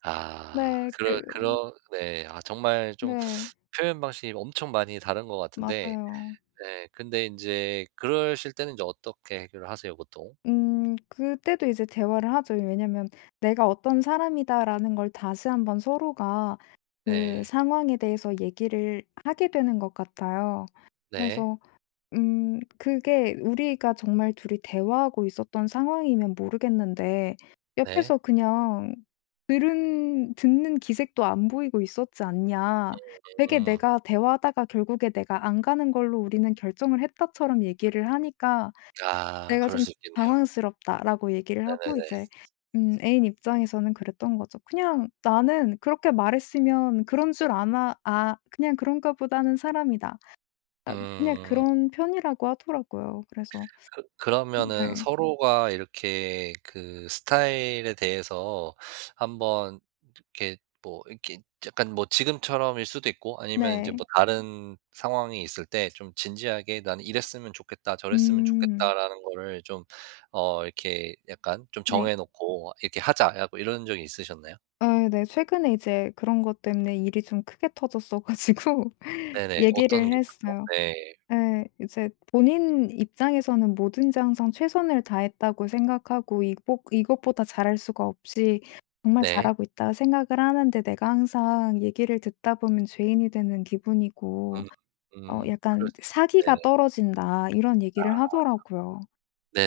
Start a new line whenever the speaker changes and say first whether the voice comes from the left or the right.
right: 아.
left: 네.
right: 그러
left: 그
right: 그러 네. 아 정말 좀
left: 네.
right: 표현 방식이 엄청 많이 다른 것 같은데
left: 맞아요.
right: 네 근데 인제 그러실 때는 인제 어떻게 해결을 하세요 보통?
left: 음.그때도 이제 대화를 하죠. 왜냐하면 '내가 어떤 사람이다.'라는 걸 다시 한번 서로가 그
right: 네.
left: 상황에 대해서 얘기를 하게 되는 것 같아요.
right: 네.
left: 그래서 "음 그게 우리가 정말 2 이 대화하고 있었던 상황이면 모르겠는데
right: 네.
left: 옆에서 그냥 들은 듣는 기색도 안 보이고 있었지 않냐. 되게
right: 음음.
left: 내가 대화하다가 '결국에 내가 안 가는 걸로 우리는 결정을 했다.'처럼 얘기를 하니까
right: 아
left: 내가
right: 그럴
left: 좀
right: 수 있겠네요.
left: 당황스럽다."라고 얘기를 하고
right: 네네네.
left: 이제 음 애인 입장에서는 그랬던 거죠. "그냥 나는 그렇게 말했으면 그런 줄 아나 아 그냥 그런가 보다는 사람이다." 아 그냥
right: 음.
left: 그런 편이라고 하더라고요. 그래서
right: 그 그러면은
left: 네.
right: 서로가 이렇게 그 스타일에 대해서 한번 이렇게 뭐 이렇게 약간 뭐 지금처럼일 수도 있고 아니면 인제
left: 네.
right: 뭐 다른 상황이 있을 때 좀 진지하게 나는 이랬으면 좋겠다, 저랬으면
left: 음.
right: 좋겠다라는 거를 좀 어 이렇게 약간 좀
left: 네.
right: 정해 놓고 "이렇게 하자!"라고 이런 적이 있으셨나요?
left: 아 네 최근에 이제 그런 것 때문에 일이 좀 크게 터졌어 가지고
right: 네네. 어떤
left: 얘기를
right: 게 있었죠?
left: 했어요.
right: 네.
left: 예. 이제 본인 입장에서는 "뭐든지 항상 최선을 다했다고 생각하고 이것 이것보다 잘할 수가 없이 정말
right: 네.
left: 잘하고 있다 생각을 하는데 내가 항상 얘기를 듣다 보면 죄인이 되는 기분이고
right: 음.
left: 어
right: 음
left: 약간
right: 그러시지
left: 그 사기가
right: 네.
left: 떨어진다." 이런
right: 아.
left: 얘기를 하더라고요.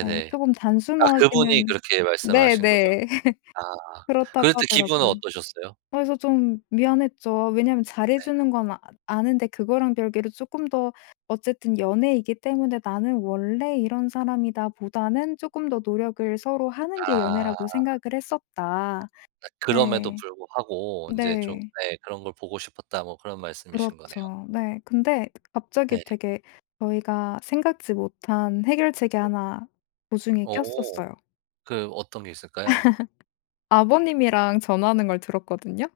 left: 네. 조금
right: 아 그분이
left: 단순하기는
right: 그렇게 말씀을 하신 거죠?
left: 네네.
right: 아.
left: 그렇다고
right: 그럴 때 기분은
left: 하더라고요.
right: 어떠셨어요?
left: 그래서 좀 미안했죠. 아 왜냐하면 잘 해
right: 네.
left: 주는 건 아 아는데 그거랑 별개로 쪼끔 더 어쨌든 연애이기 때문에 '나는 원래 이런 사람이다.'보다는 쪼끔 더 노력을 서로 하는 게
right: 아.
left: 연애라고 생각을 했었다.
right: 아 그럼에도
left: 네.
right: 불구하고 인제 좀
left: 네.
right: 예 '그런 걸 보고 싶었다.' 뭐 그런 말씀이신 거네요?
left: 그렇죠. 네. 근데 갑자기
right: 네.
left: 되게 저희가 생각지 못한 해결책이
right: 네.
left: 1 도중에
right: 어.
left: 꼈었어요.
right: 그 어떤 게 있을까요?
left: 아버님이랑 전화하는 걸 들었거든요?